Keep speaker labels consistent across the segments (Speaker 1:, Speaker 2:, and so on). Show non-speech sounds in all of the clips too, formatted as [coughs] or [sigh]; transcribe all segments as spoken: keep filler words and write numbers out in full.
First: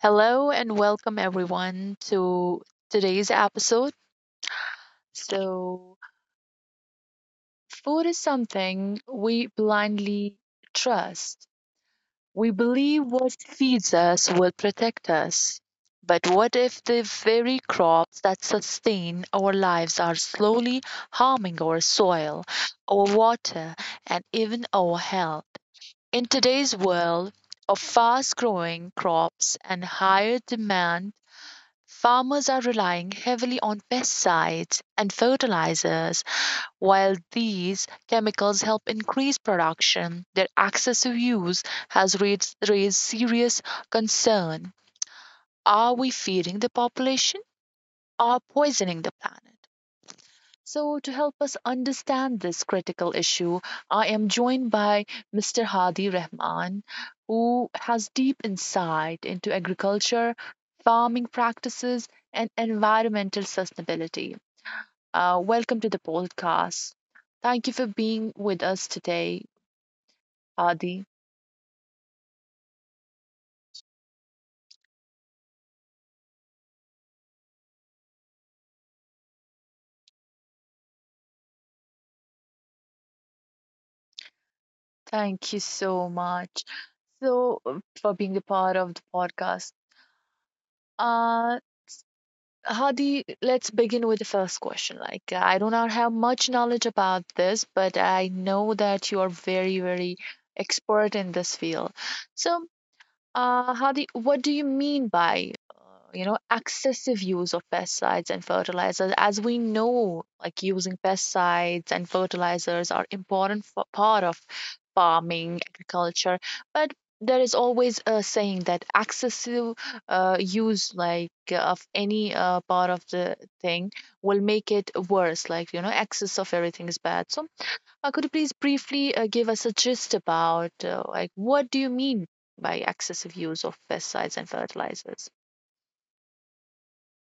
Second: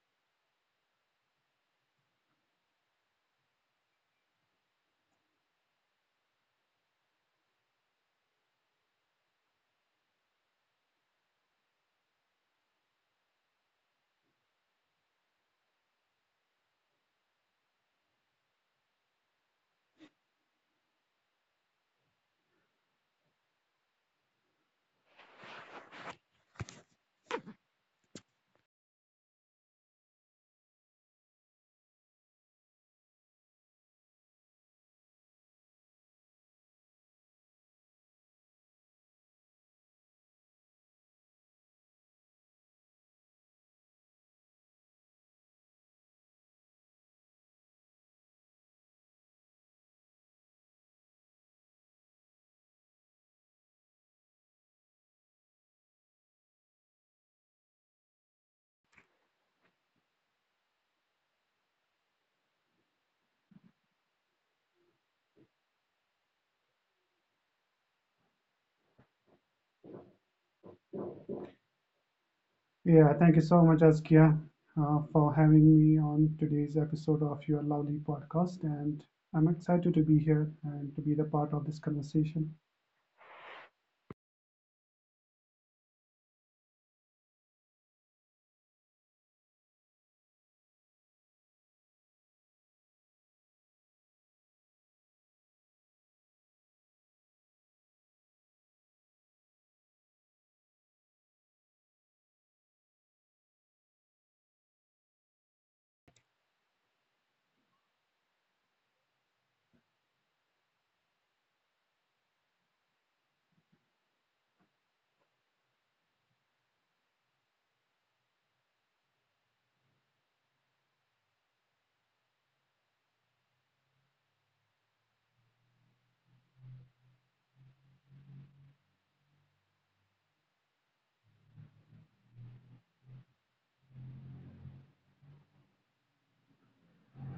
Speaker 1: Hello and welcome everyone to today's episode. So, food is something we blindly trust. We believe what feeds us will protect us. But what if the very crops that sustain our lives are slowly harming our soil, our water, and even our health? In today's world of fast growing crops and higher demand, farmers are relying heavily on pesticides and fertilizers. While these chemicals help increase production, their excessive use has raised, raised serious concern. Are we feeding the population or poisoning the planet? So, to help us understand this critical issue, I am joined by Mister Hadi Rahman, who has deep insight into agriculture, farming practices, and environmental sustainability. Uh, welcome to the podcast. Thank you for being with us today, Hadi.
Speaker 2: Yeah, thank you so much, Askia, uh, for having me on today's episode of your lovely podcast. And I'm excited to be here and to be the part of this conversation.
Speaker 1: Thank you so much. So, uh, for being a part of the podcast. Uh, Hadi, let's begin with the first question. Like, uh, I do not have much knowledge about this, but I know that you are very, very expert in this field. So, uh, Hadi, what do you mean by, uh, you know, excessive use of pesticides and fertilizers? As we know, like using pesticides and fertilizers are important for part of farming, agriculture, but there is always a saying that excessive uh, use like of any uh, part of the thing will make it worse. Like, you know, excess of everything is bad. So uh, could you please briefly uh, give us a gist about uh, like what do you mean by excessive use of pesticides and fertilizers?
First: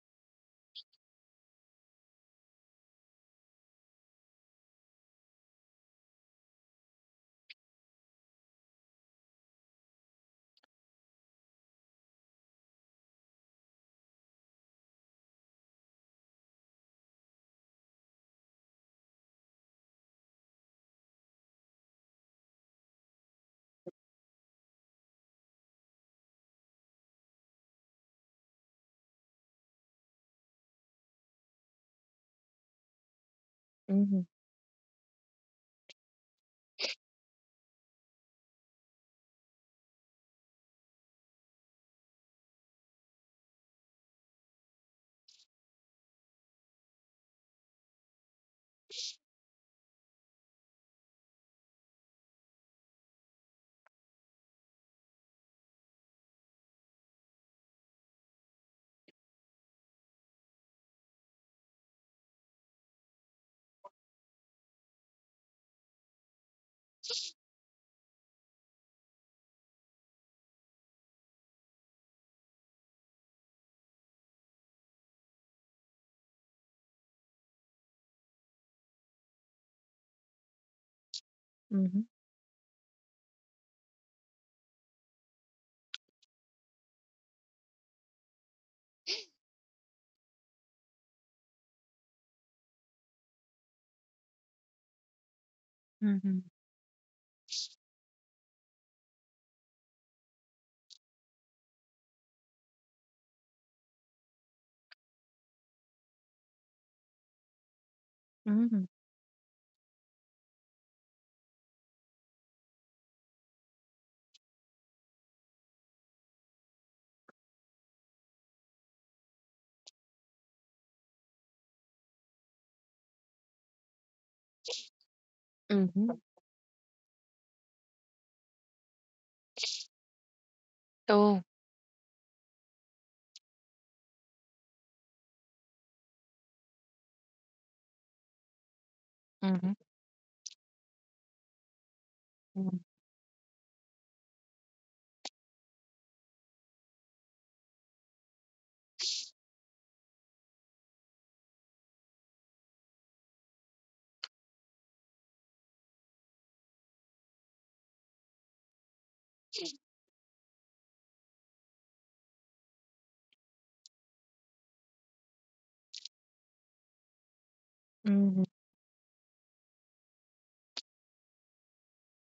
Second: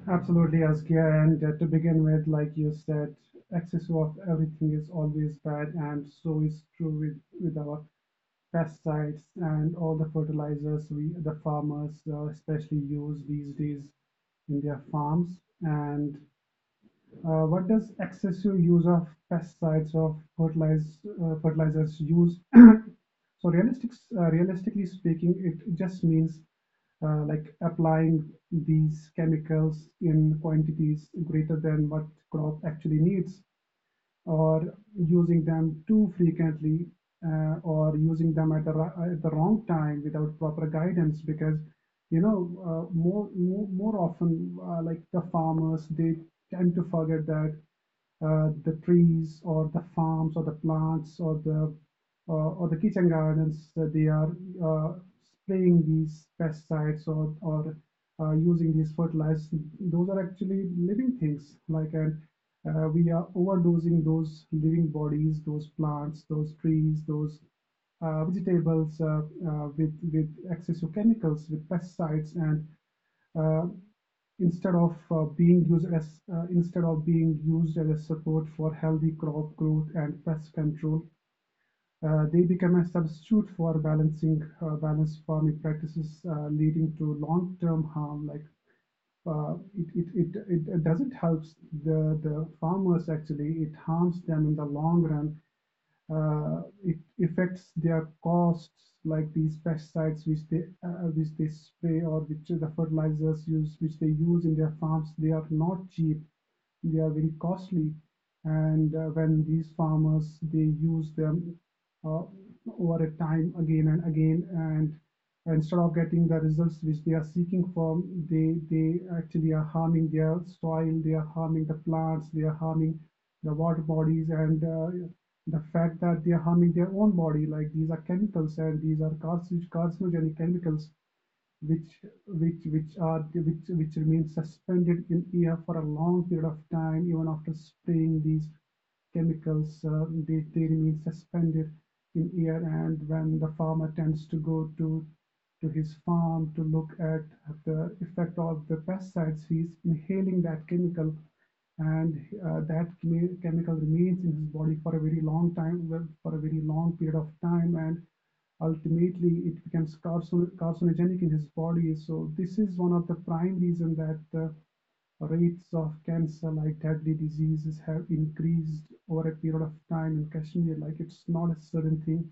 Speaker 2: Absolutely, Askia. And uh, to begin with, like you said, excess of everything is always bad, and so is true with, with our pesticides and all the fertilizers we the farmers uh, especially use these days in their farms. And Uh, what does excessive use of pesticides or fertilizers, uh, fertilizers use? [coughs] [clears throat] So realistic, uh, realistically speaking, it just means uh, like applying these chemicals in quantities greater than what crop actually needs,
Speaker 1: Mm-hmm.
Speaker 2: or using them too frequently, uh, or using them at the, at the wrong time without proper guidance, because, you know, uh, more, more more often, uh, like, the farmers, they tend to forget that, uh, the trees or the farms or the plants, or the uh, or the kitchen gardens, that they are uh, spraying these pesticides, or, or uh, using these fertilizers, those are actually living things. Like, and uh, we are overdosing those living bodies, those plants, those trees, those uh, vegetables, uh, uh, with with excessive chemicals, with pesticides, and, uh, instead of uh, being used as uh, instead of being used as a support for healthy crop growth and pest control,
Speaker 1: Mm-hmm.
Speaker 2: uh, They become a substitute for balancing uh, balanced farming practices, uh, leading to long-term harm. Like, uh, it it- it- it doesn't help the the farmers actually. It harms them in the long run.
Speaker 1: Mm-hmm.
Speaker 2: Uh, it affects their costs, like these pesticides which they, uh, which they spray, or which the fertilizers use, which they use in their farms. They are not cheap; they are very costly.
Speaker 1: Mm-hmm.
Speaker 2: And uh, when these farmers they use them, uh, over a time again and again, and instead of getting the results which they are seeking for, they they actually are harming their soil, they are harming the plants, they are harming the water bodies, and uh, the fact
Speaker 1: Mm-hmm.
Speaker 2: that they are harming their own body, like, these are chemicals and these are carcinogenic chemicals,
Speaker 1: Oh,
Speaker 2: which which which are which which remain suspended in air for a long period of time, even after spraying these
Speaker 1: mm-hmm.
Speaker 2: chemicals, uh, they, they remain suspended in air,
Speaker 1: Mm-hmm.
Speaker 2: and when the farmer tends to go to to his farm to look at the effect of the pesticides, he's inhaling that chemical, and uh, that chemical remains in his body for a very long time, well, for a very long period of time, and ultimately it becomes carcinogenic in his body. So this is one of the prime reason that the rates of cancer like deadly diseases have
Speaker 1: Mm-hmm.
Speaker 2: increased over a period of time in Kashmir. Like, it's not a certain thing.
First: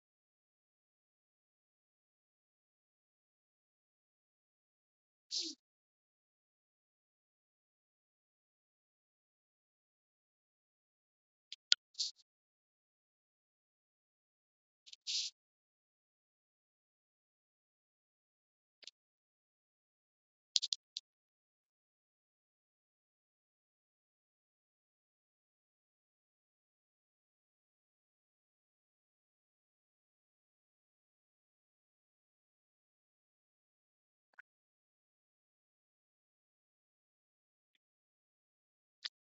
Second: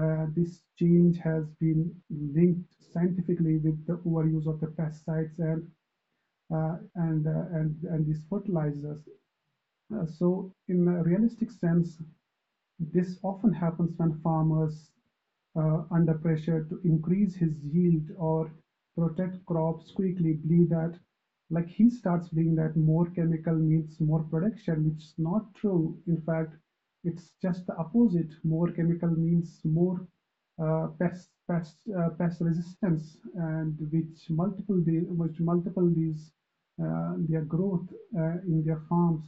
Speaker 2: Uh, this change has been linked scientifically with the overuse of the pesticides and uh, and, uh, and and these fertilizers. Uh, so in a realistic sense, this often happens when farmers, uh, under pressure to increase his yield or protect crops quickly, believe that, like, he starts believing that more chemical means more production, which is not true. In fact, it's just the opposite. More chemical means more uh, pest pest uh, pest resistance, and which multiple the which multiple these, uh, their growth, uh, in their farms.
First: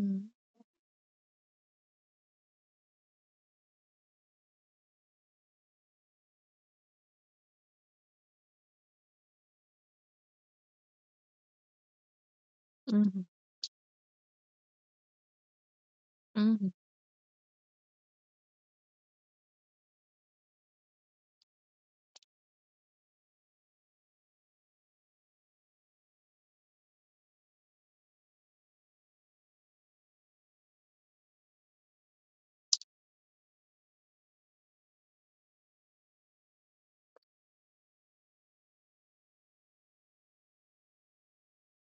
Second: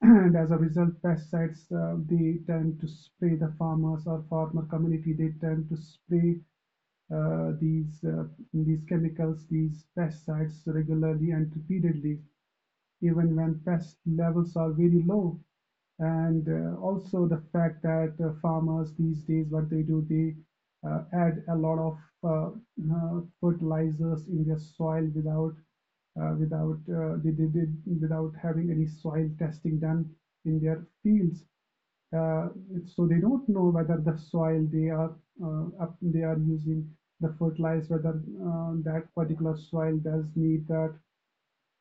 Speaker 2: And as a result, pesticides, uh, they tend to spray, the farmers or farmer community, they tend to spray uh, these, uh, these chemicals, these pesticides regularly and repeatedly,
Speaker 1: Mm-hmm.
Speaker 2: even when pest levels are very low. And
Speaker 1: Mm-hmm.
Speaker 2: uh, also, the fact that, uh, farmers these days, what they do, they uh, add a lot of uh, uh, fertilizers in their soil, without uh, without uh, they, they did without having any soil testing done in their fields. Uh, so they don't know whether the soil they are, uh, up, they are using the fertilizer, whether, uh, that particular soil does need that,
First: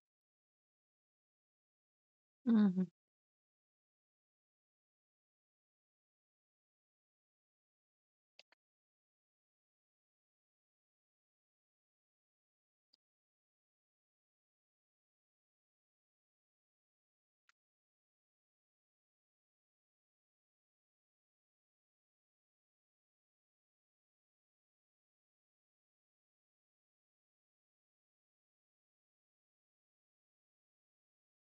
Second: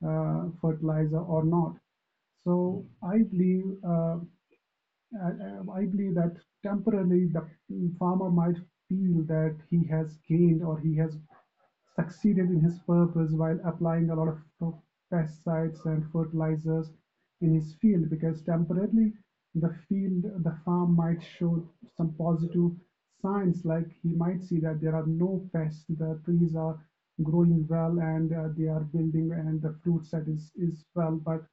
Speaker 2: uh, fertilizer or not.
Speaker 1: Mm-hmm.
Speaker 2: So I believe uh, I I believe that temporarily the farmer might feel that he has gained or he has succeeded in his purpose while applying a lot of pesticides and fertilizers in his field, because temporarily the field the farm might show some positive signs, like, he might see that there are no pests, the trees are growing well, and uh, they are building and the fruit set is is well, but,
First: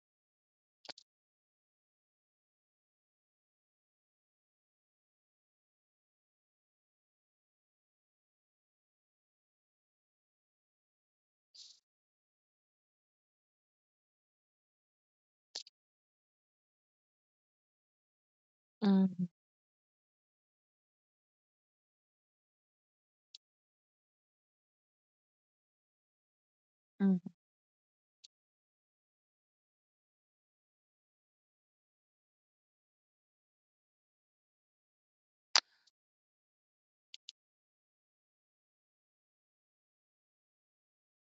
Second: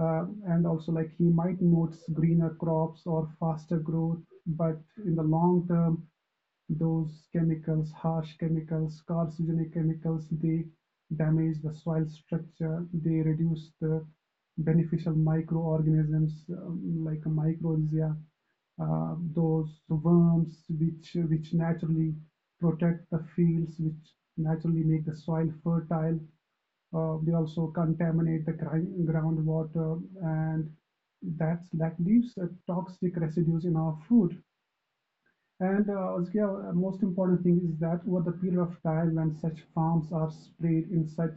Speaker 2: uh, and also, like, he might notice greener crops or faster growth, but in the long term, those chemicals, harsh chemicals, carcinogenic chemicals, they damage the soil structure, they reduce the beneficial microorganisms, um, like a microalgae, uh,
Speaker 1: Mm-hmm.
Speaker 2: those worms which which naturally protect the fields, which naturally make the soil fertile. Uh, they also contaminate the gri- groundwater, and that's that leaves uh, toxic residues in our food. And uh, Azkia, uh, most important thing is that over the period of time, when such farms are sprayed in such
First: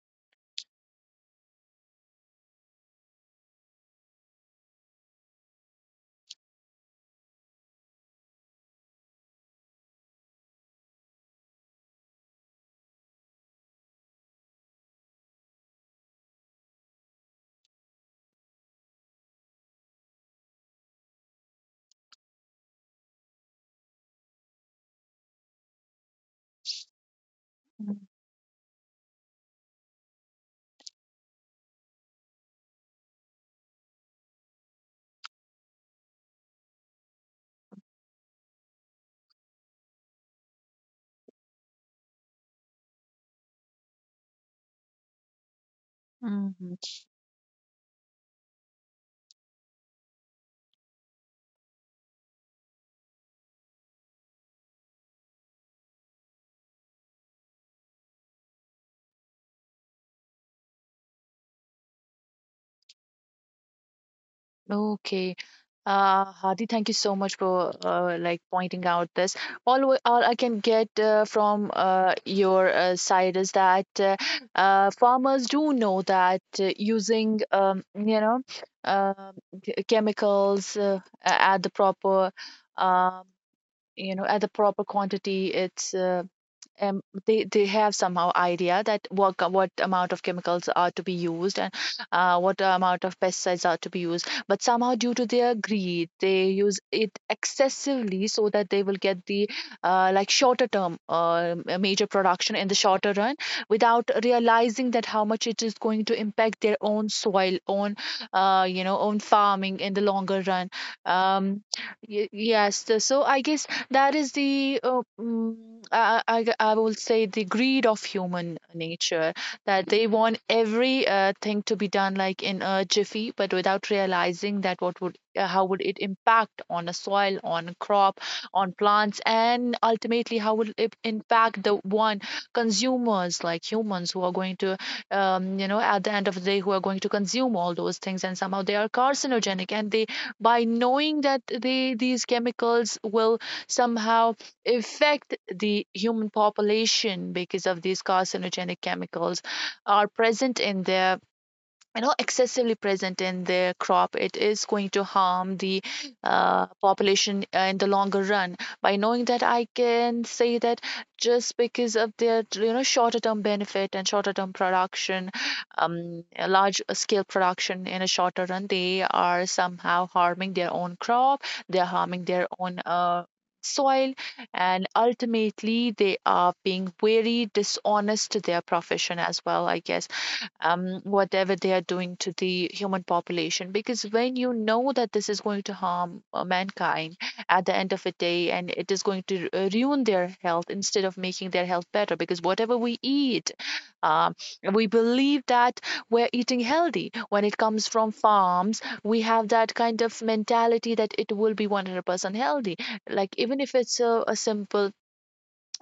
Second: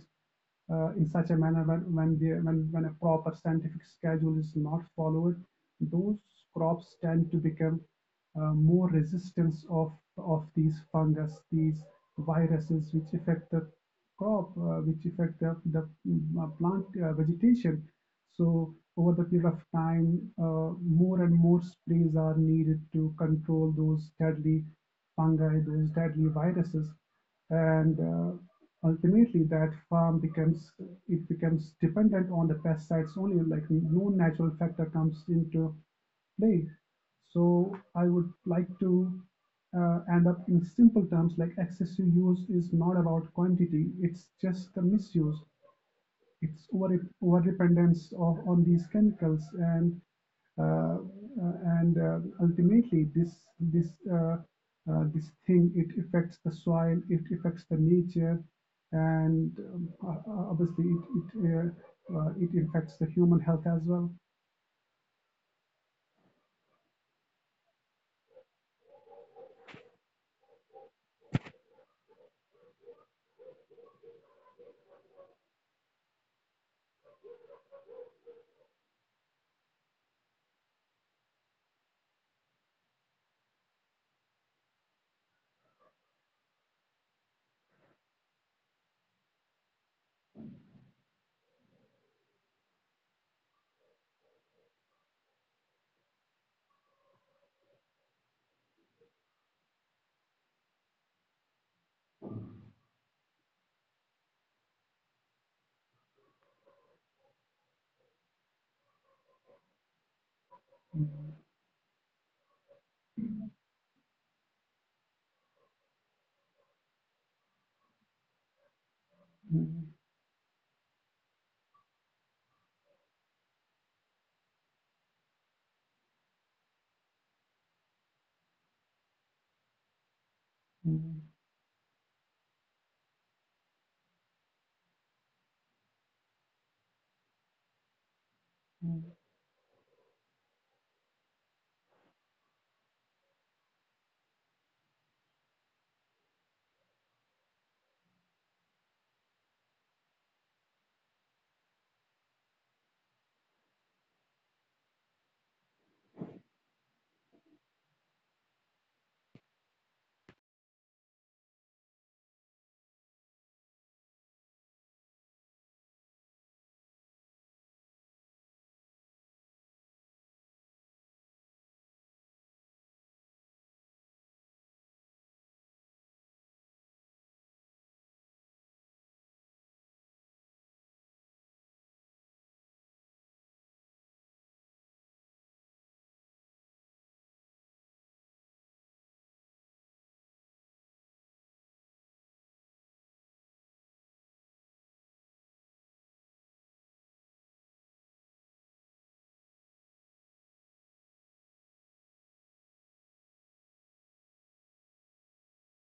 Speaker 2: uh, in such a manner, when when, they, when when a proper scientific schedule is not followed, those crops tend to become, uh, more resistant of of these fungus, these viruses which affect the crop, uh, which affect the, the mm, uh, plant uh, vegetation. So over the period of time, uh, more and more sprays are needed to control those deadly fungi, those deadly viruses,
Speaker 1: Mm-hmm.
Speaker 2: and uh, ultimately that farm becomes it becomes dependent on the pesticides only. Like, no natural factor comes into play. So I would like to, uh, end up in simple terms, like, excessive use is not about quantity; it's just the misuse, it's
Speaker 1: Mm-hmm.
Speaker 2: over over dependence of on these chemicals, and uh, uh, and uh, ultimately this, this uh, uh, this thing, it affects the soil, it affects the nature, and um, obviously it it, uh, uh, it affects the human health as well.
Speaker 1: Okay. Uh, Hadi, thank you so much for uh, like pointing out this. All, w- all I can get uh, from uh, your uh, side is that uh, uh, farmers do know that uh, using um, you know uh, ch- chemicals uh, a- at the proper um, you know at the proper quantity. It's uh, um, they they have somehow idea that what what amount of chemicals are to be used, and uh, what amount of pesticides are to be used, but somehow due to their greed they use it excessively so that they will get the uh, like shorter term uh, major production in the shorter run, without realizing that how much it is going to impact their own soil, own uh, you know own farming in the longer run. Um, y- yes so so I guess that is the uh, mm, I I I will say the greed of human nature, that
Speaker 2: Mm,
Speaker 1: they want every uh, thing to be done like in a jiffy, but without realizing that what would uh, how would it impact on a soil, on a crop, on plants, and ultimately how will it
Speaker 2: mm,
Speaker 1: impact the one consumers like humans, who are going to um, you know at the end of the day who are going to consume all those things, and somehow they are
Speaker 2: mm.
Speaker 1: carcinogenic, and they, by knowing that they, these chemicals will somehow affect the human population because of these carcinogenic chemicals are present in their, you know excessively present in their crop, it is going to harm the uh, population uh, in the longer run. By knowing that, I can say that just because of their, you know shorter term benefit and shorter term production, um, a large scale production in a shorter run, they are somehow harming their own crop, they're harming their own uh, soil, and ultimately they are being very dishonest to their profession as well, I guess, um, whatever they are doing to the human population. Because when you know that this is going to harm uh, mankind at the end of the day, and it is going to uh, ruin their health instead of making their health better, because whatever we eat, um, we believe that we're eating healthy. When it comes from farms, we have that kind of mentality that it will be one hundred percent healthy. Like, even if it's a, a simple,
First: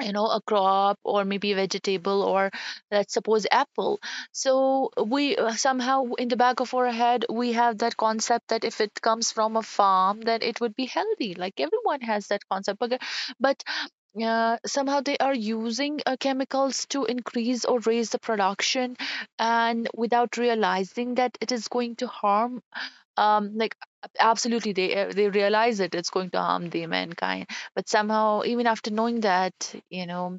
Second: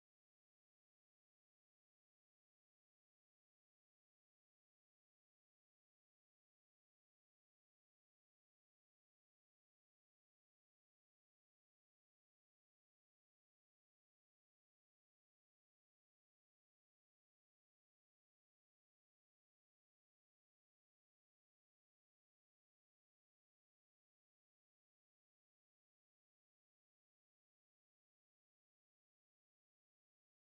Speaker 1: you know a crop or maybe vegetable or let's suppose apple, so we uh, somehow in the back of our head we have that concept that if it comes from a farm then it would be healthy, like everyone has that concept, but, but uh, somehow they are using uh, chemicals to increase or raise the production, and without realizing that it is going to harm, um like, ab- absolutely, they uh, they realize it it's going to harm the mankind. But somehow, even after knowing that, you know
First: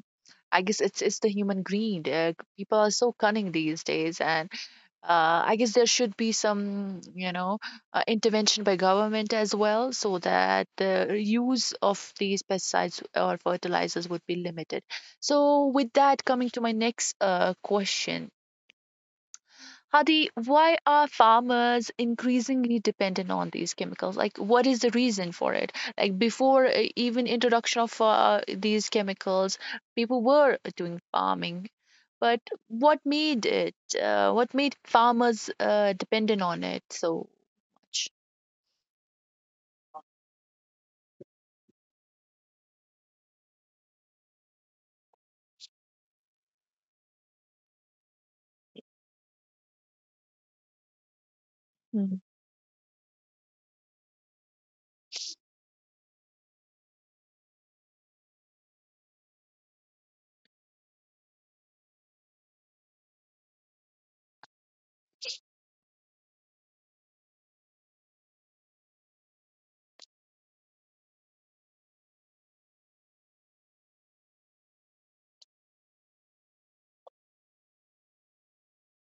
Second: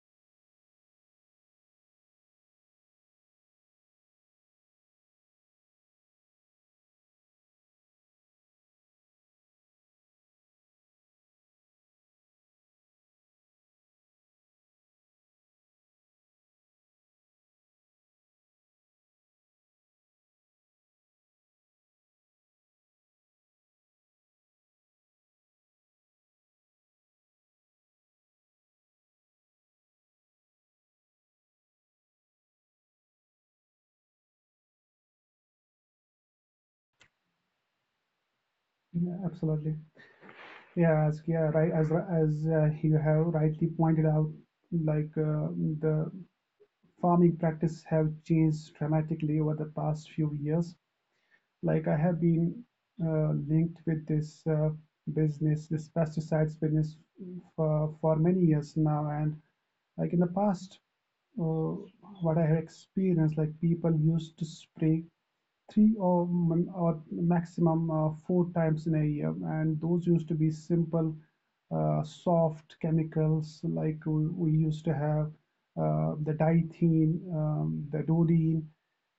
Speaker 1: I guess it's it's the human greed. Uh, people are so cunning these days, and uh, I guess there should be some, you know, uh, intervention by government as well, so that the use of these pesticides or fertilizers would be limited. So, with that, coming to my next uh, question, Hadi, why are farmers increasingly dependent on these chemicals? Like, what is the reason for it? Like, before uh, even introduction of uh, these chemicals, people were doing farming, but what made it? Uh, what made farmers uh, dependent on it so much?
Speaker 2: yeah absolutely yeah as yeah right as as uh, You have rightly pointed out, like uh, the farming practices have changed dramatically over the past few years. Like, I
Speaker 1: Mhm,
Speaker 2: have been uh, linked with this, uh, business, this pesticides business for, for many years now. And, like, in the past, uh, what I have experienced, like, people used to spray three or, or maximum uh, four times in a year, and those used to be simple, uh, soft chemicals, like, we, we used to have uh, the diethene, um, the dodene,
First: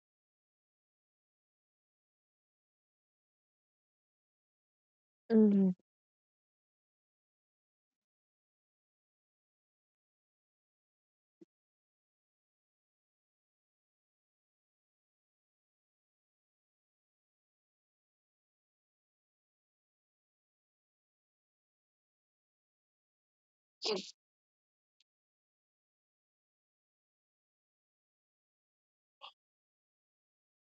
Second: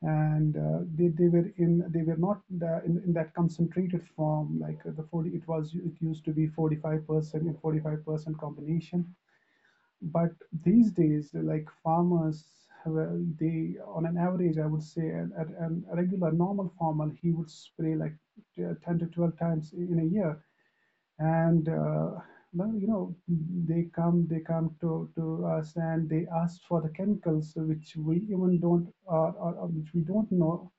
Speaker 2: and uh, they, they were in they were not the, in, in that concentrated form, like the forty, it was,
Speaker 1: mhm,
Speaker 2: it used to be forty-five percent and forty-five percent combination. But these days, like, farmers, well, they, on an average, I would say a, a, a regular normal farmer, he would spray like ten to twelve times in a year, and uh, well, you know they come they come to, to us and they ask for the chemicals which we even don't, uh, or, or which we don't know.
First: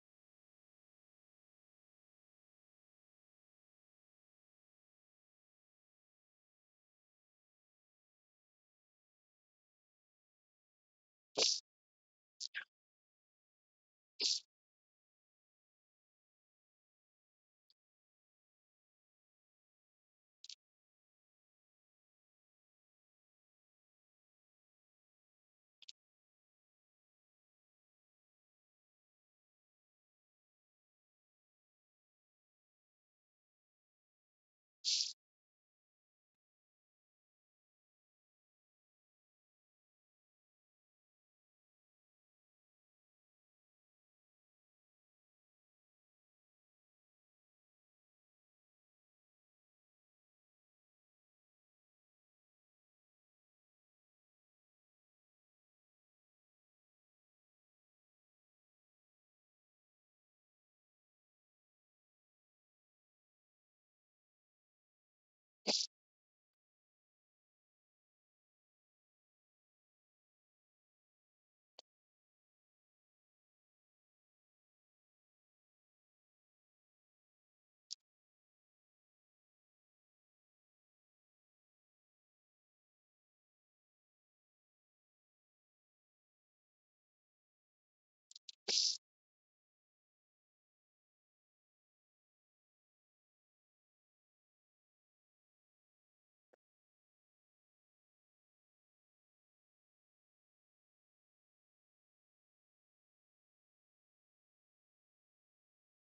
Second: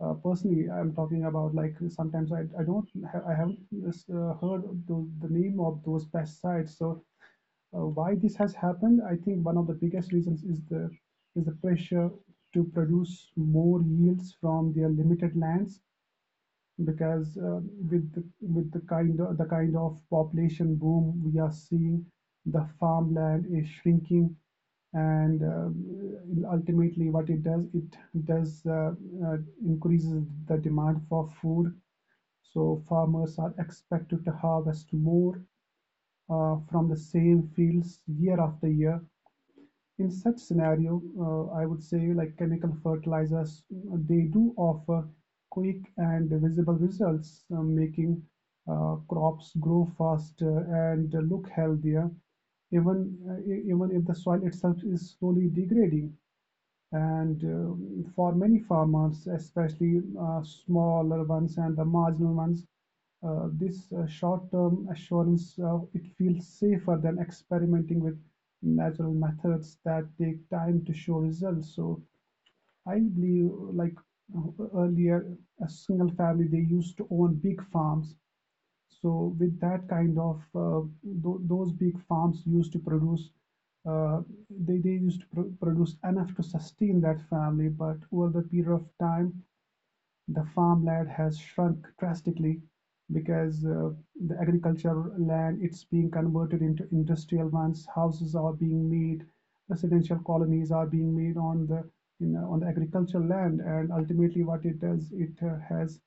Speaker 2: Uh, personally I'm talking about, like, sometimes I, I don't ha- I haven't uh, heard the, the name of those pesticides. So, uh, why this has happened, I think one of the biggest reasons is the is the pressure to produce more yields from their limited lands, because, uh, with the, with the kind of, the kind of population boom we are seeing, the farmland is shrinking, and, um, ultimately what it does, it does uh, uh, increases the demand for food. So farmers are expected to harvest more, uh, from the same fields year after year. In such scenario, uh, I would say, like, chemical fertilizers, uh, they do offer quick and visible results, uh, making uh, crops grow faster and look healthier, even, uh, e- even if the soil itself is slowly degrading. And uh, for many farmers, especially uh, smaller ones and the marginal ones, uh, this, uh, short-term assurance, uh, it feels safer than experimenting with natural methods that take time to show results. So I believe, like, uh, earlier, a single family, they used to own big farms, so with that kind of, uh, tho- those big farms used to produce, uh, they they used to pro- produce enough to sustain that family. But over the period of time, the farmland has shrunk drastically, because, uh, the agricultural land, it's being converted into industrial ones, houses are being made, residential colonies are being made on the in, uh, on the agricultural land, and ultimately, what it does, it uh, has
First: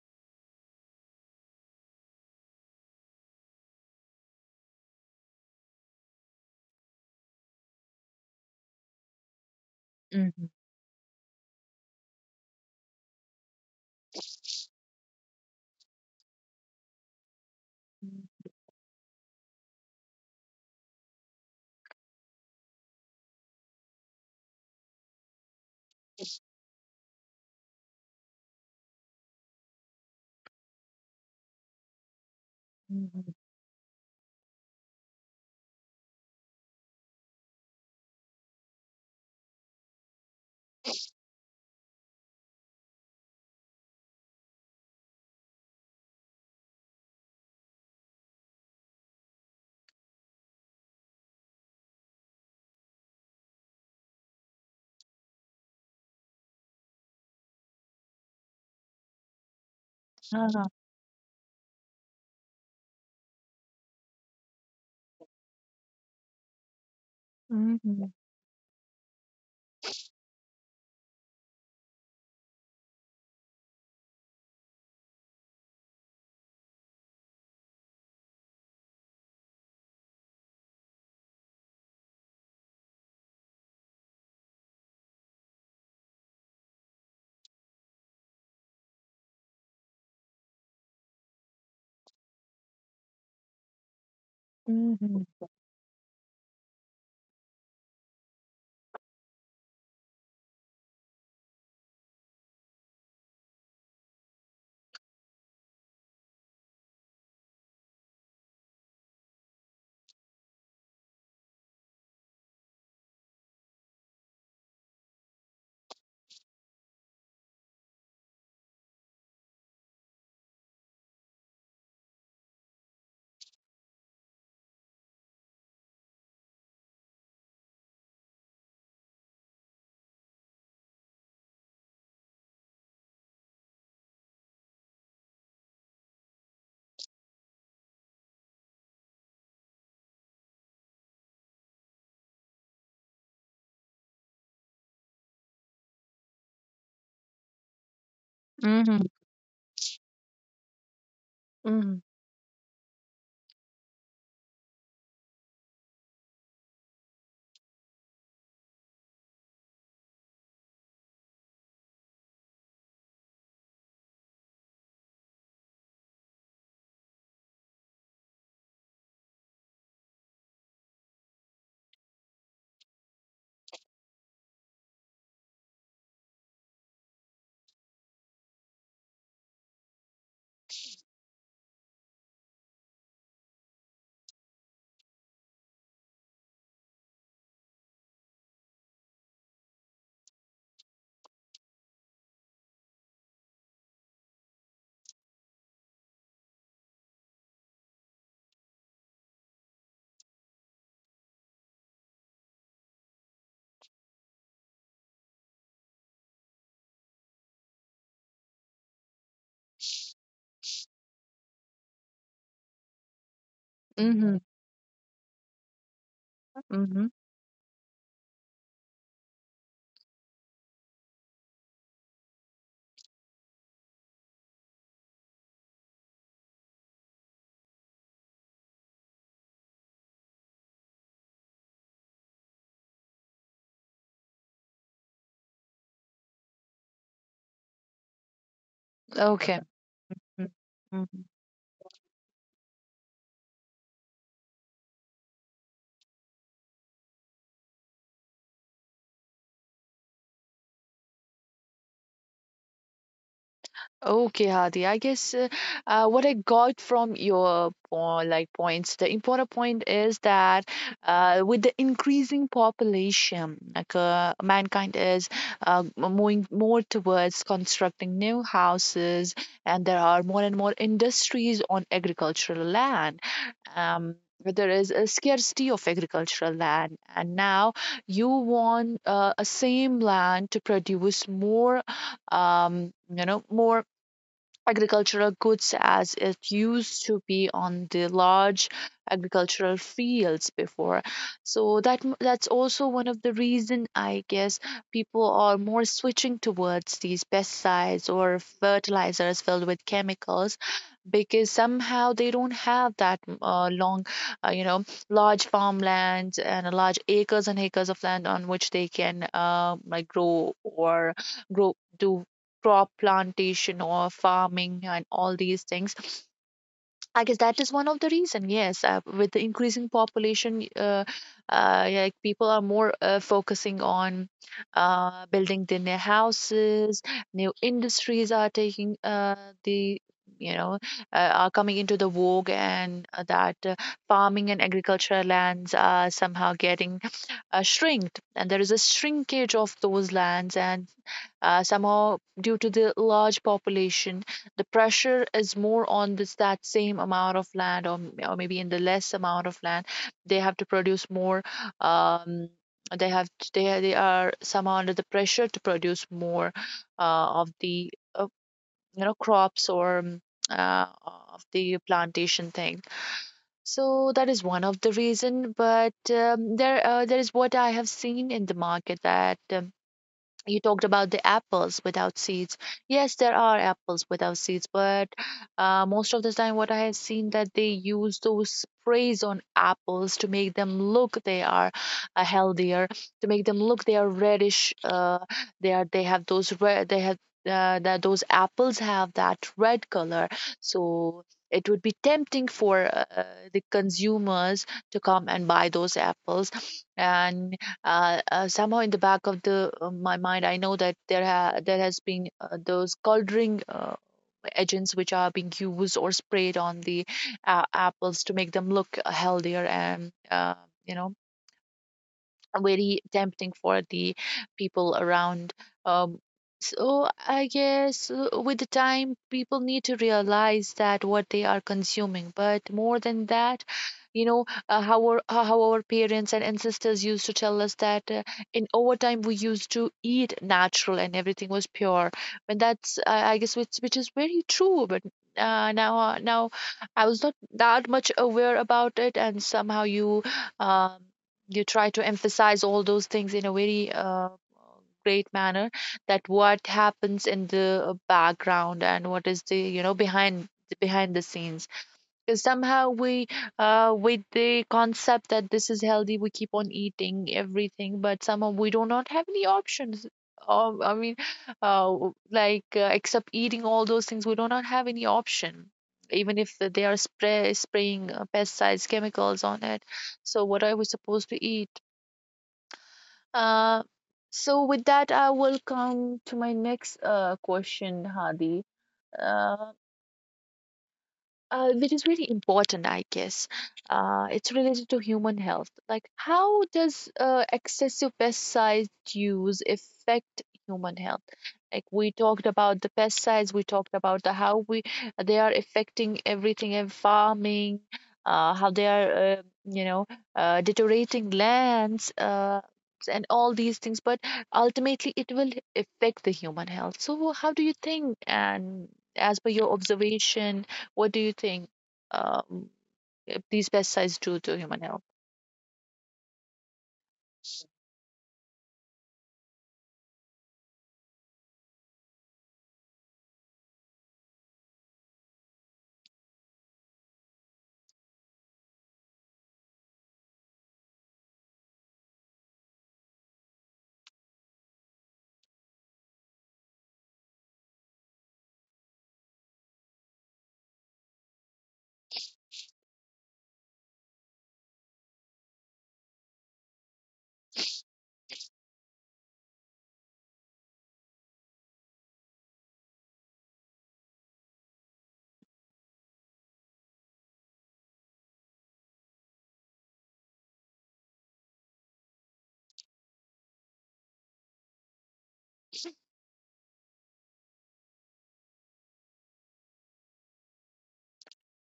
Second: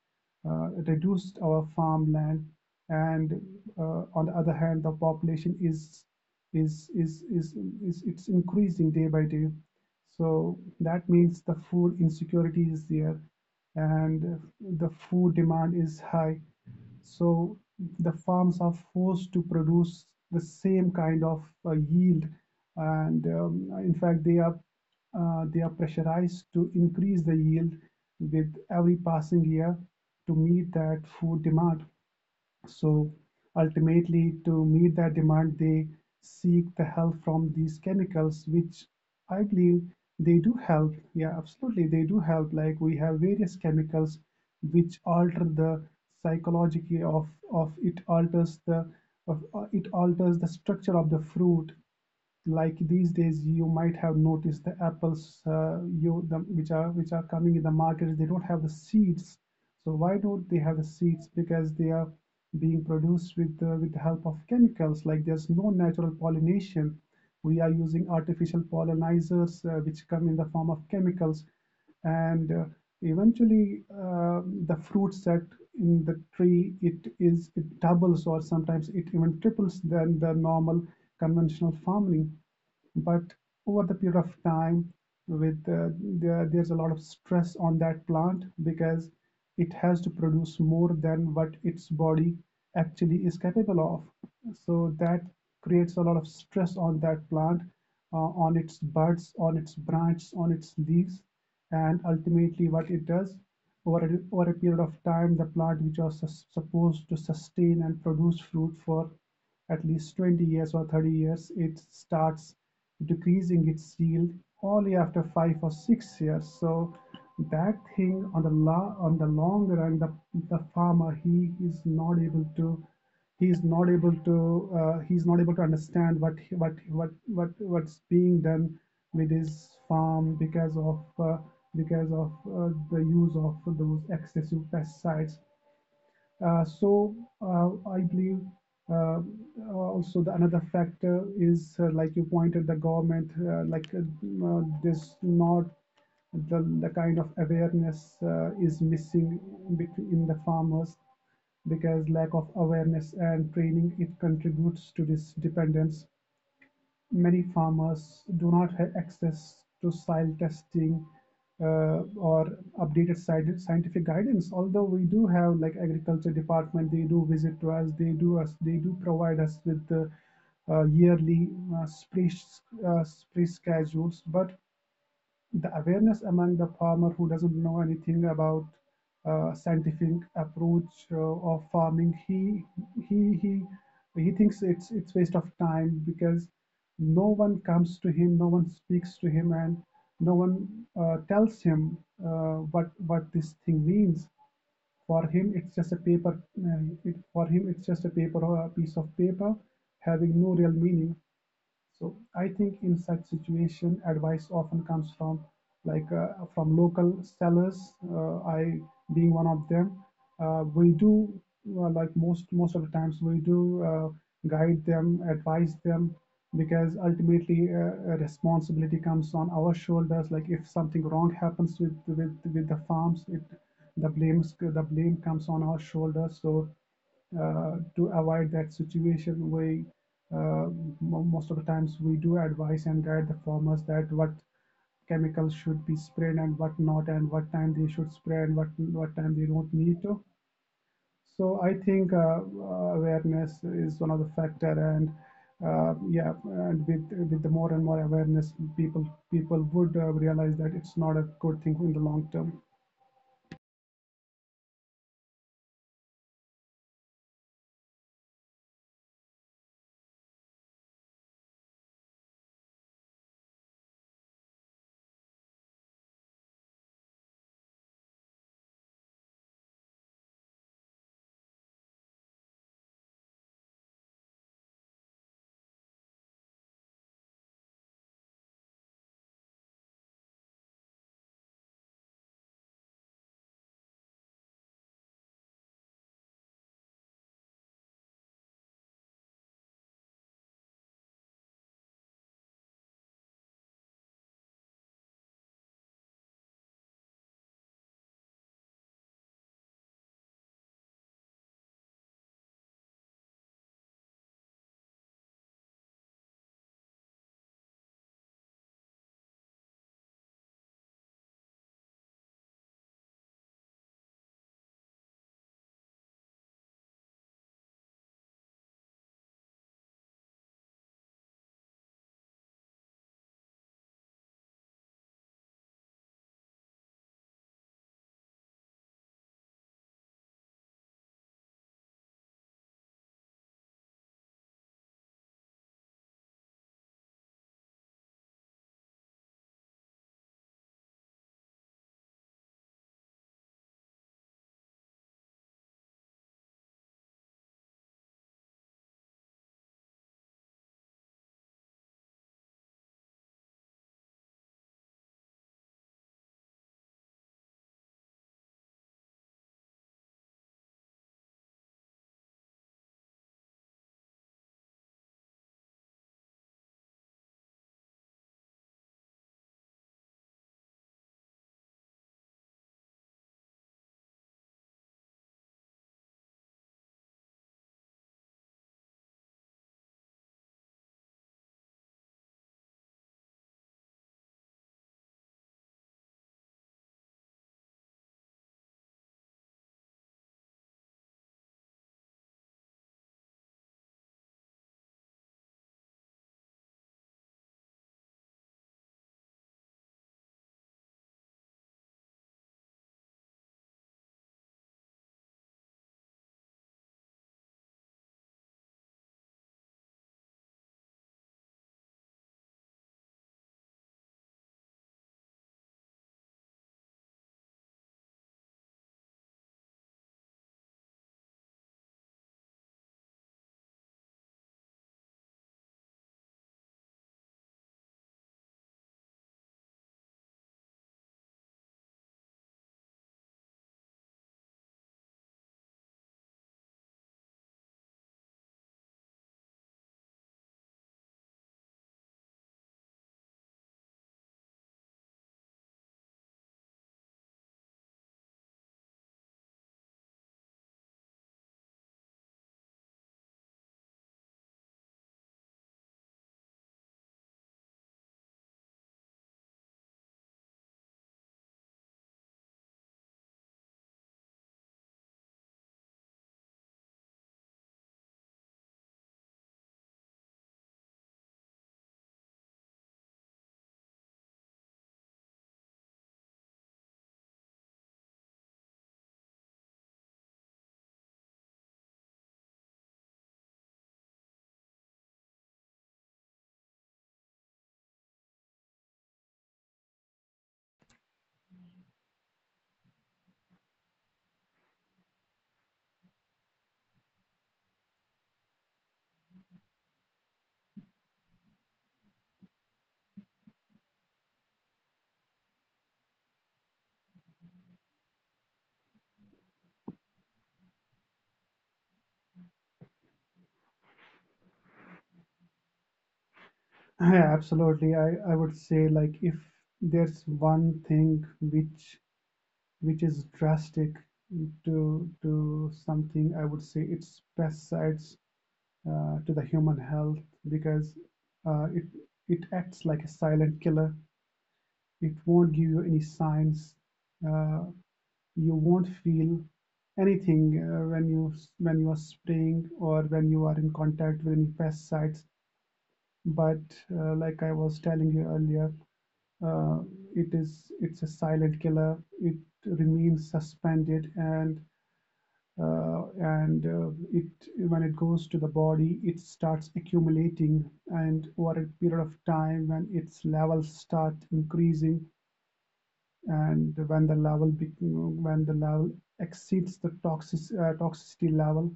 Speaker 2: uh, reduced our farmland. And uh, on the other hand, the population is is is is, is is it's increasing day by day.
Speaker 1: mhm,
Speaker 2: So that means the food insecurity is there, and the food demand is high. So the farms are forced to produce the same kind of, uh, yield, and, um, in fact, they are, uh, they are pressurized to increase the yield with every passing year to meet that food demand. So
Speaker 1: mhm.
Speaker 2: ultimately, to meet that demand, they seek the help from these chemicals, which I believe they do help. Yeah, absolutely, they do help. Like we have various chemicals which alter the psychology of of it alters the of, uh, it alters the structure of the fruit. Like these days you might have noticed the apples, uh, you the, which are which are coming in the market, they don't have the seeds. So why don't they
Speaker 1: Ah,
Speaker 2: have the seeds? Because they are being produced with uh, with the help of chemicals. Like there's no natural pollination, we are using
Speaker 1: mhm,
Speaker 2: artificial pollinizers, uh, which come in the form of chemicals. And uh, eventually, um, the fruit set in the tree, it is it doubles or sometimes it even triples than the normal conventional farming. But over the period of time, with uh, there, there's a lot of stress on that plant because it has to produce more than what its body actually is capable of, so that
Speaker 1: mhm,
Speaker 2: creates a lot of stress on that plant, uh, on its buds, on its branches, on its leaves, and ultimately what it does over a, over a period of time, the plant which was sus- supposed to sustain and produce fruit for at least twenty years or thirty years, it starts decreasing its yield only after five or six years. So that thing on the la- on the long run, the, the farmer, he is not able to he's not able to uh, he's not able to understand what what what what what's being done with his farm because of uh, because of uh, the use of those excessive pesticides. uh, so uh, I believe, uh, uh, also, the another factor is, uh, like you pointed, the government, uh, like uh, uh, this not the, the kind of awareness uh, is
Speaker 1: mhm,
Speaker 2: missing in the farmers,
Speaker 1: mhm,
Speaker 2: because lack of awareness and training, it contributes to this dependence. Many farmers do not have access to soil testing, uh, or updated scientific guidance. Although we do have like agriculture department, they do visit to us, they do us, they do provide us with the uh, yearly uh, spray, uh, spray schedules. But the awareness among the farmer who doesn't know anything about uh, scientific approach uh, of farming, he he he he thinks it's it's waste of time because no one comes to him, no one speaks to him, and no one uh, tells him uh, what what this thing means. For him, it's just a paper, uh, it, for him, it's just a paper or a piece of paper having no real meaning. So I think in such situation, advice often comes from, like uh, from local sellers. Uh, I being one of them. Uh, we do, uh, like most most of the times we do, uh,
Speaker 1: mhm.
Speaker 2: guide them, advise them, because
Speaker 1: Mm-hmm.
Speaker 2: ultimately, uh, a responsibility comes on our shoulders. Like if something wrong happens with with with the farms, it the blames the blame comes on our shoulders. So uh, to avoid that situation, we, uh, most of the times we do advise and guide the farmers that what chemicals should be sprayed and what not, and what time they should spray and what what time they
Speaker 1: Okay.
Speaker 2: don't need to. So I think, uh, uh, awareness is one of the factor, and uh, yeah, and with with the more and more awareness, people people would uh, realize that it's not a good thing in the long term.
Speaker 1: Okay, Hadi. I guess uh, uh, what I got from your po- like points, the important point is that uh, with the increasing population, like uh, mankind is uh, m- moving more towards constructing new houses, and there are more and more industries on agricultural land. Um, but there is a scarcity of agricultural land, and now you want uh, a same land to produce more, um, you know, more agricultural goods as it used to be on the large agricultural fields before, so that m- that's also one of the reason, I guess. People are more switching towards these pesticides or fertilizers filled with chemicals because somehow they don't have that uh, long, uh, you know, large farmlands and a large acres and acres of land on which they can uh, like grow or grow do crop plantation or farming and all these things. I guess that is one of the reason. Yes, uh, with the increasing population, uh, uh, yeah, like people are more uh, focusing on uh, building their new houses. New industries are taking uh, the you know uh, are coming into the vogue, and uh, that uh, farming and agricultural lands are somehow getting uh, shrinked, and there is a shrinkage of those lands, and uh, somehow due to the large population the pressure is more on this, that same amount of land, or, or maybe in the less amount of land they have to produce more, um, they have they, they are somehow under the pressure to produce more uh, of the uh, you know crops or um, uh, of the plantation thing, so that is one of the reason. But um, there uh, there is what I have seen in the market, that um, you talked about the apples without seeds. Yes, there are apples without seeds, but uh, most of the time what I have seen that they use those sprays on apples to make them look they are uh, healthier, to make them look they are reddish, uh, they are they have those red they have uh, that those apples have that red color, so it would be tempting for uh, the consumers to come and buy those apples. And uh, uh, somehow in the back of the uh, my mind I know that there ha- there has been uh, those coloring uh, agents which are being used or sprayed on the uh, apples to make them look uh, healthier and uh, you know very tempting for the people around. Um, so I guess uh, with the time, people need to realize that what they are consuming. But more than that, you know, uh, how our uh, how our parents and ancestors used to tell us that uh, in overtime we used to eat natural and everything was pure. And that's uh, I guess which which is very true. But uh, now uh, now I was not that much aware about it, and somehow you. Um, you try to emphasize all those things in a very uh, great manner, that what happens in the uh, background and what is the you know behind behind the scenes, because somehow we, uh, with the concept that this is healthy, we keep on eating everything, but somehow we do not have any options. um, I mean, uh, like, uh, except eating all those things we do not have any option, even if th- they are spray, spraying uh, pesticides chemicals on it. So what are we supposed to eat? Uh, so with that I will come to my next uh, question, Hadi. Uh, uh, which is really important, I guess. Uh, it's related to human health. Like, how does uh, excessive pesticide use affect human health? Like we talked about the pesticides, we talked about the how we they are affecting everything in farming, uh, how they are uh, you know uh, deteriorating lands. Uh, and all these things, but ultimately it will affect the human health. So how do you think, and as per your observation, what do you think, um, if these pesticides do to human health?
Speaker 2: [clears throat] Yeah, absolutely. I, I would say, like, if there's one thing which which is drastic to to something, I would say its pesticides, uh, to the human health, because uh, it it acts like a silent killer. It won't give you any signs. Uh, you won't feel anything uh, when you when you are spraying or when you are in contact with any pesticides. But uh, like I was telling you earlier, uh, it is it's a silent killer. It remains suspended, and uh, and uh, it, when it goes to the body, it starts accumulating, and over a period of time, when its levels start increasing, and when the level, when the level exceeds the toxic, uh, toxicity level,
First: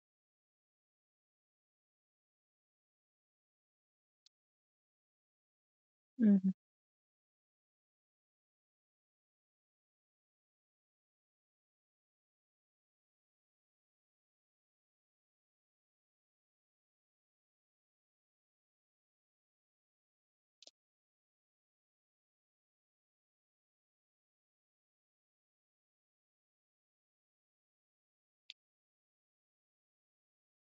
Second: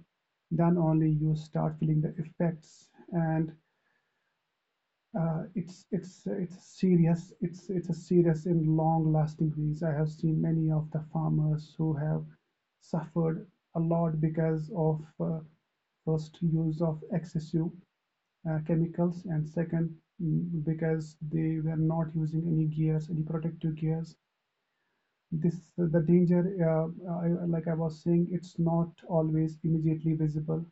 Speaker 2: then only you start feeling the effects. And uh, it's it's
Speaker 1: Mhm,
Speaker 2: it's serious. It's it's a serious and long-lasting disease. I have seen many of the farmers who have suffered a lot because of, uh, first, use of excessive uh, chemicals, and second, mm, because they were not using any gears, any protective gears. This the danger, uh, I, like I was saying, it's not always immediately visible.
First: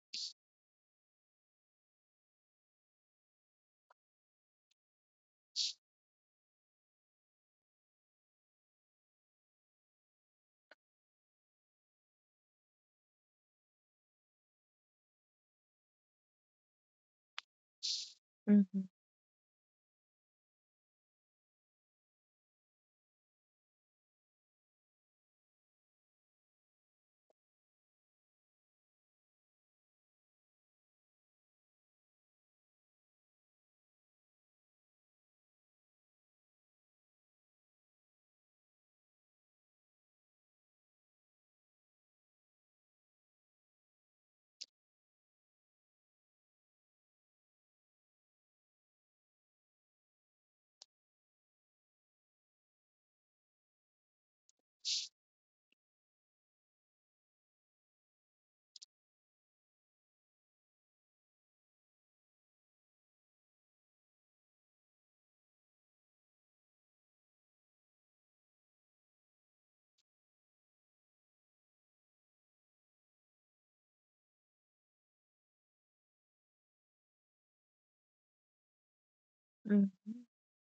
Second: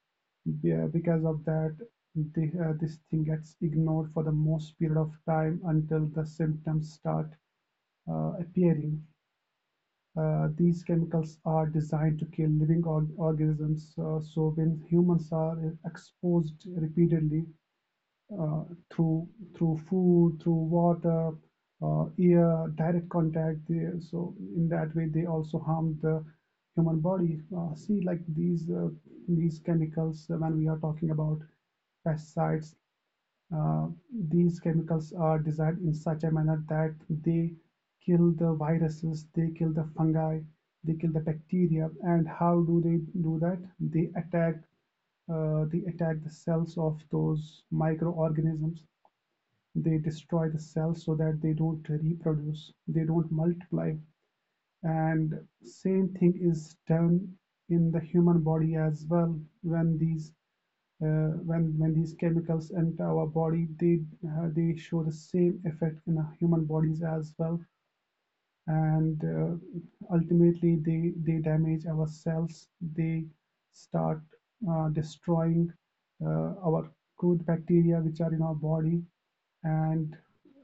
Speaker 2: Yeah, because of that, the, uh, this thing gets ignored for the most period of time until the symptoms start uh, appearing. Uh, these chemicals are designed to kill living org- organisms, uh, so when humans are exposed repeatedly, uh,
Speaker 1: mhm,
Speaker 2: through through food, through water, uh, air, direct contact. They, so in that way, they also harm the human body. Uh, see, like these uh, these chemicals, uh, when we are talking about pesticides, uh, these chemicals are designed in such a manner that they kill the viruses, they kill the fungi, they kill the bacteria. And how do they do that? They attack, uh, they attack the cells of those microorganisms. They destroy the cells so that they don't reproduce, they don't multiply. And same thing is done in the human body as well. When these, uh, when when these chemicals enter our body, they, uh, they show the same effect in our human bodies as well, and uh, ultimately, they they damage our cells, they start uh, destroying uh, our good bacteria which are in our body.
Speaker 1: mhm.
Speaker 2: And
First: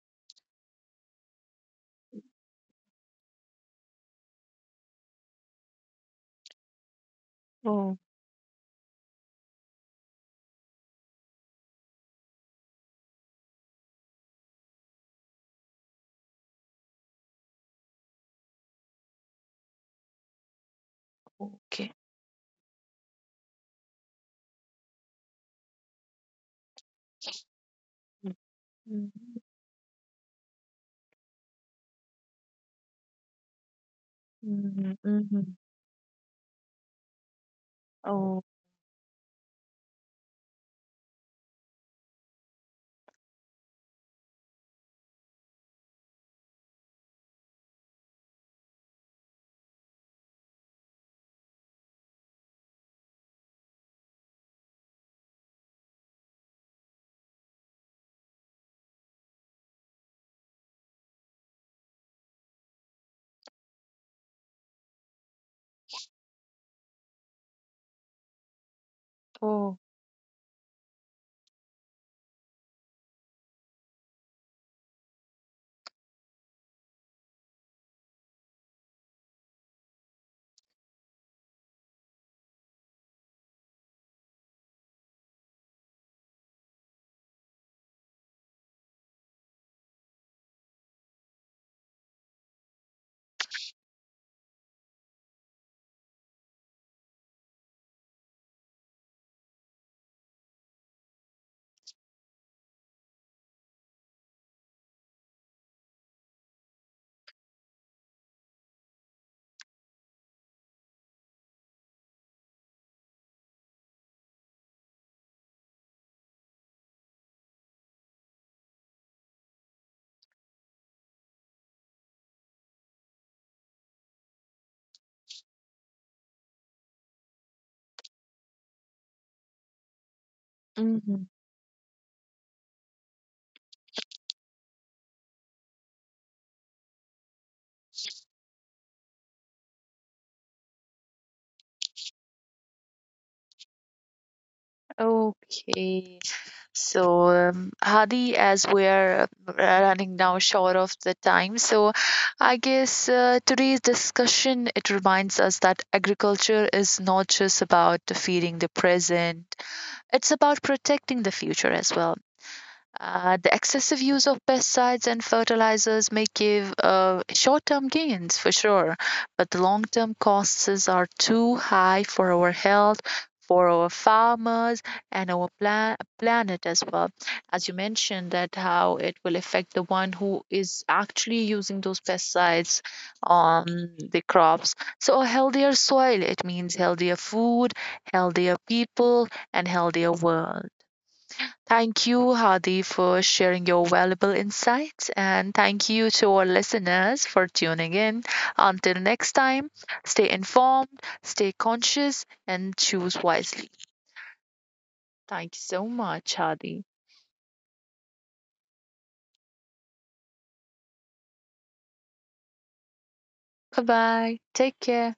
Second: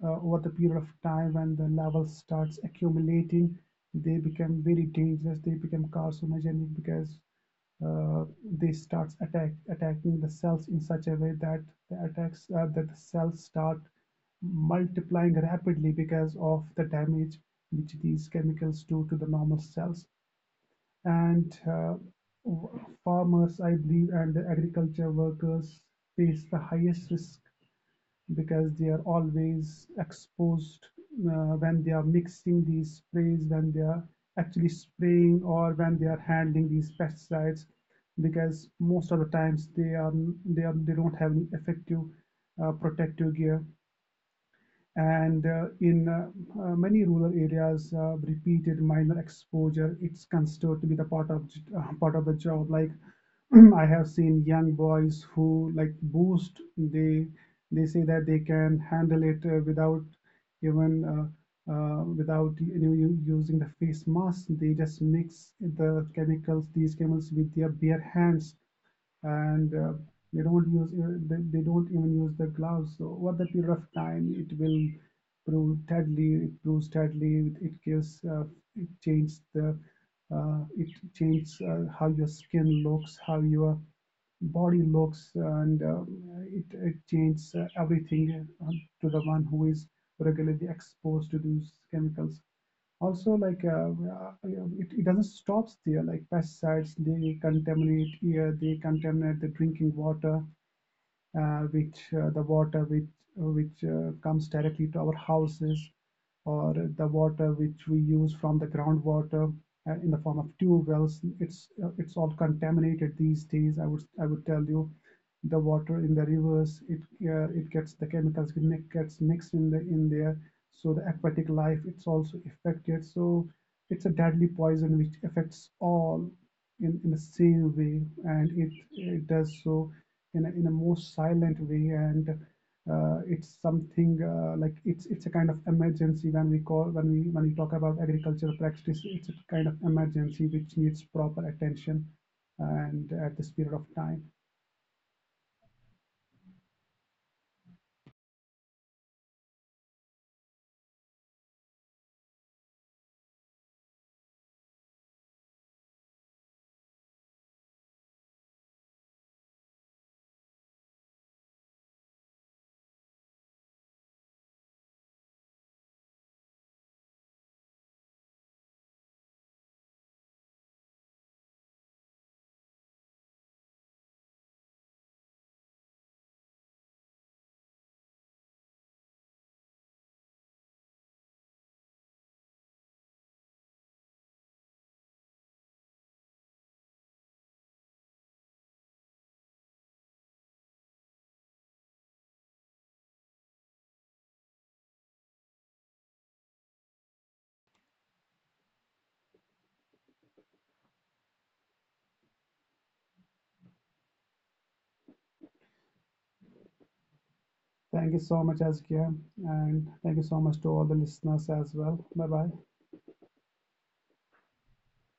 Speaker 2: uh, Over the period of time, when the level starts accumulating, they become very dangerous, they become carcinogenic, because
Speaker 1: Oh,
Speaker 2: uh, they starts attack attacking the cells in such a way that the attacks uh, that the cells start multiplying rapidly because of the damage which these chemicals do to the normal cells. And uh,
Speaker 1: okay.
Speaker 2: farmers, I believe, and the agriculture workers face the highest risk because they are
Speaker 1: Mhm,
Speaker 2: always exposed, uh, when they are mixing these sprays, when they are actually
Speaker 1: mhm,
Speaker 2: spraying,
Speaker 1: mhm.
Speaker 2: or when they are handling these pesticides.
Speaker 1: Oh,
Speaker 2: Because most of the times, they are, they are they don't have any effective uh, protective gear. And uh, in uh, uh, many rural areas, uh, repeated minor exposure, it's considered to be the part of, uh, part of the job. Like [clears throat] I have seen young boys who like boost. They they say that they can handle it uh, without even, uh, uh, without you know, u- using the face mask. They just mix the chemicals, these chemicals, with their bare hands, and
Speaker 1: oh,
Speaker 2: uh, they don't use, uh, they, they don't even use the gloves. So over the period of time, it will prove steadily. It proves steadily. It, it gives, uh, it changes the, uh, it changes, uh, how your skin looks, how your body looks, and uh, it, it changes, uh, everything, uh, to the one who is regularly exposed to these chemicals. Also, like uh, uh, it, it doesn't stop there. Like pesticides, they contaminate air, they contaminate the drinking water, uh, which uh, the water which uh, which uh, comes directly to our houses, or the water which we use from the groundwater uh, in the form of tube wells. It's, uh, it's all contaminated these days, i would I would tell you. The water in the rivers, it uh, it gets, the chemicals get gets mixed in the, in there. So the aquatic life, it's also affected. So it's a deadly poison which affects all in, in the same way, and it it does so in a, in a more
Speaker 1: mhm.
Speaker 2: silent way. And uh, it's something uh, like it's it's a kind of emergency. When we call, when we when we talk about agricultural practice, it's a kind of emergency which needs proper attention, and at this period of time.
Speaker 1: Okay. So, um, Hadi, as we're running now short of the time, so I guess uh, today's discussion it reminds us that agriculture is not just about feeding the present; it's about protecting the future as well. Uh, the excessive use of pesticides and fertilizers may give uh, short term gains for sure, but the long term costs are too high for our health, for our farmers, and our plan- planet as well. As you mentioned, that how it will affect the one who is actually using those pesticides on the crops. So, a healthier soil, it means healthier food, healthier people, and healthier world. Thank you, Hadi, for sharing your valuable insights, and thank you to our listeners for tuning in. Until next time, stay informed, stay conscious, and choose wisely. Thank you so much, Hadi.
Speaker 2: Thank you so much, Azkia, and thank you so much to all the listeners as well. Bye bye.
Speaker 1: Bye bye. Take care.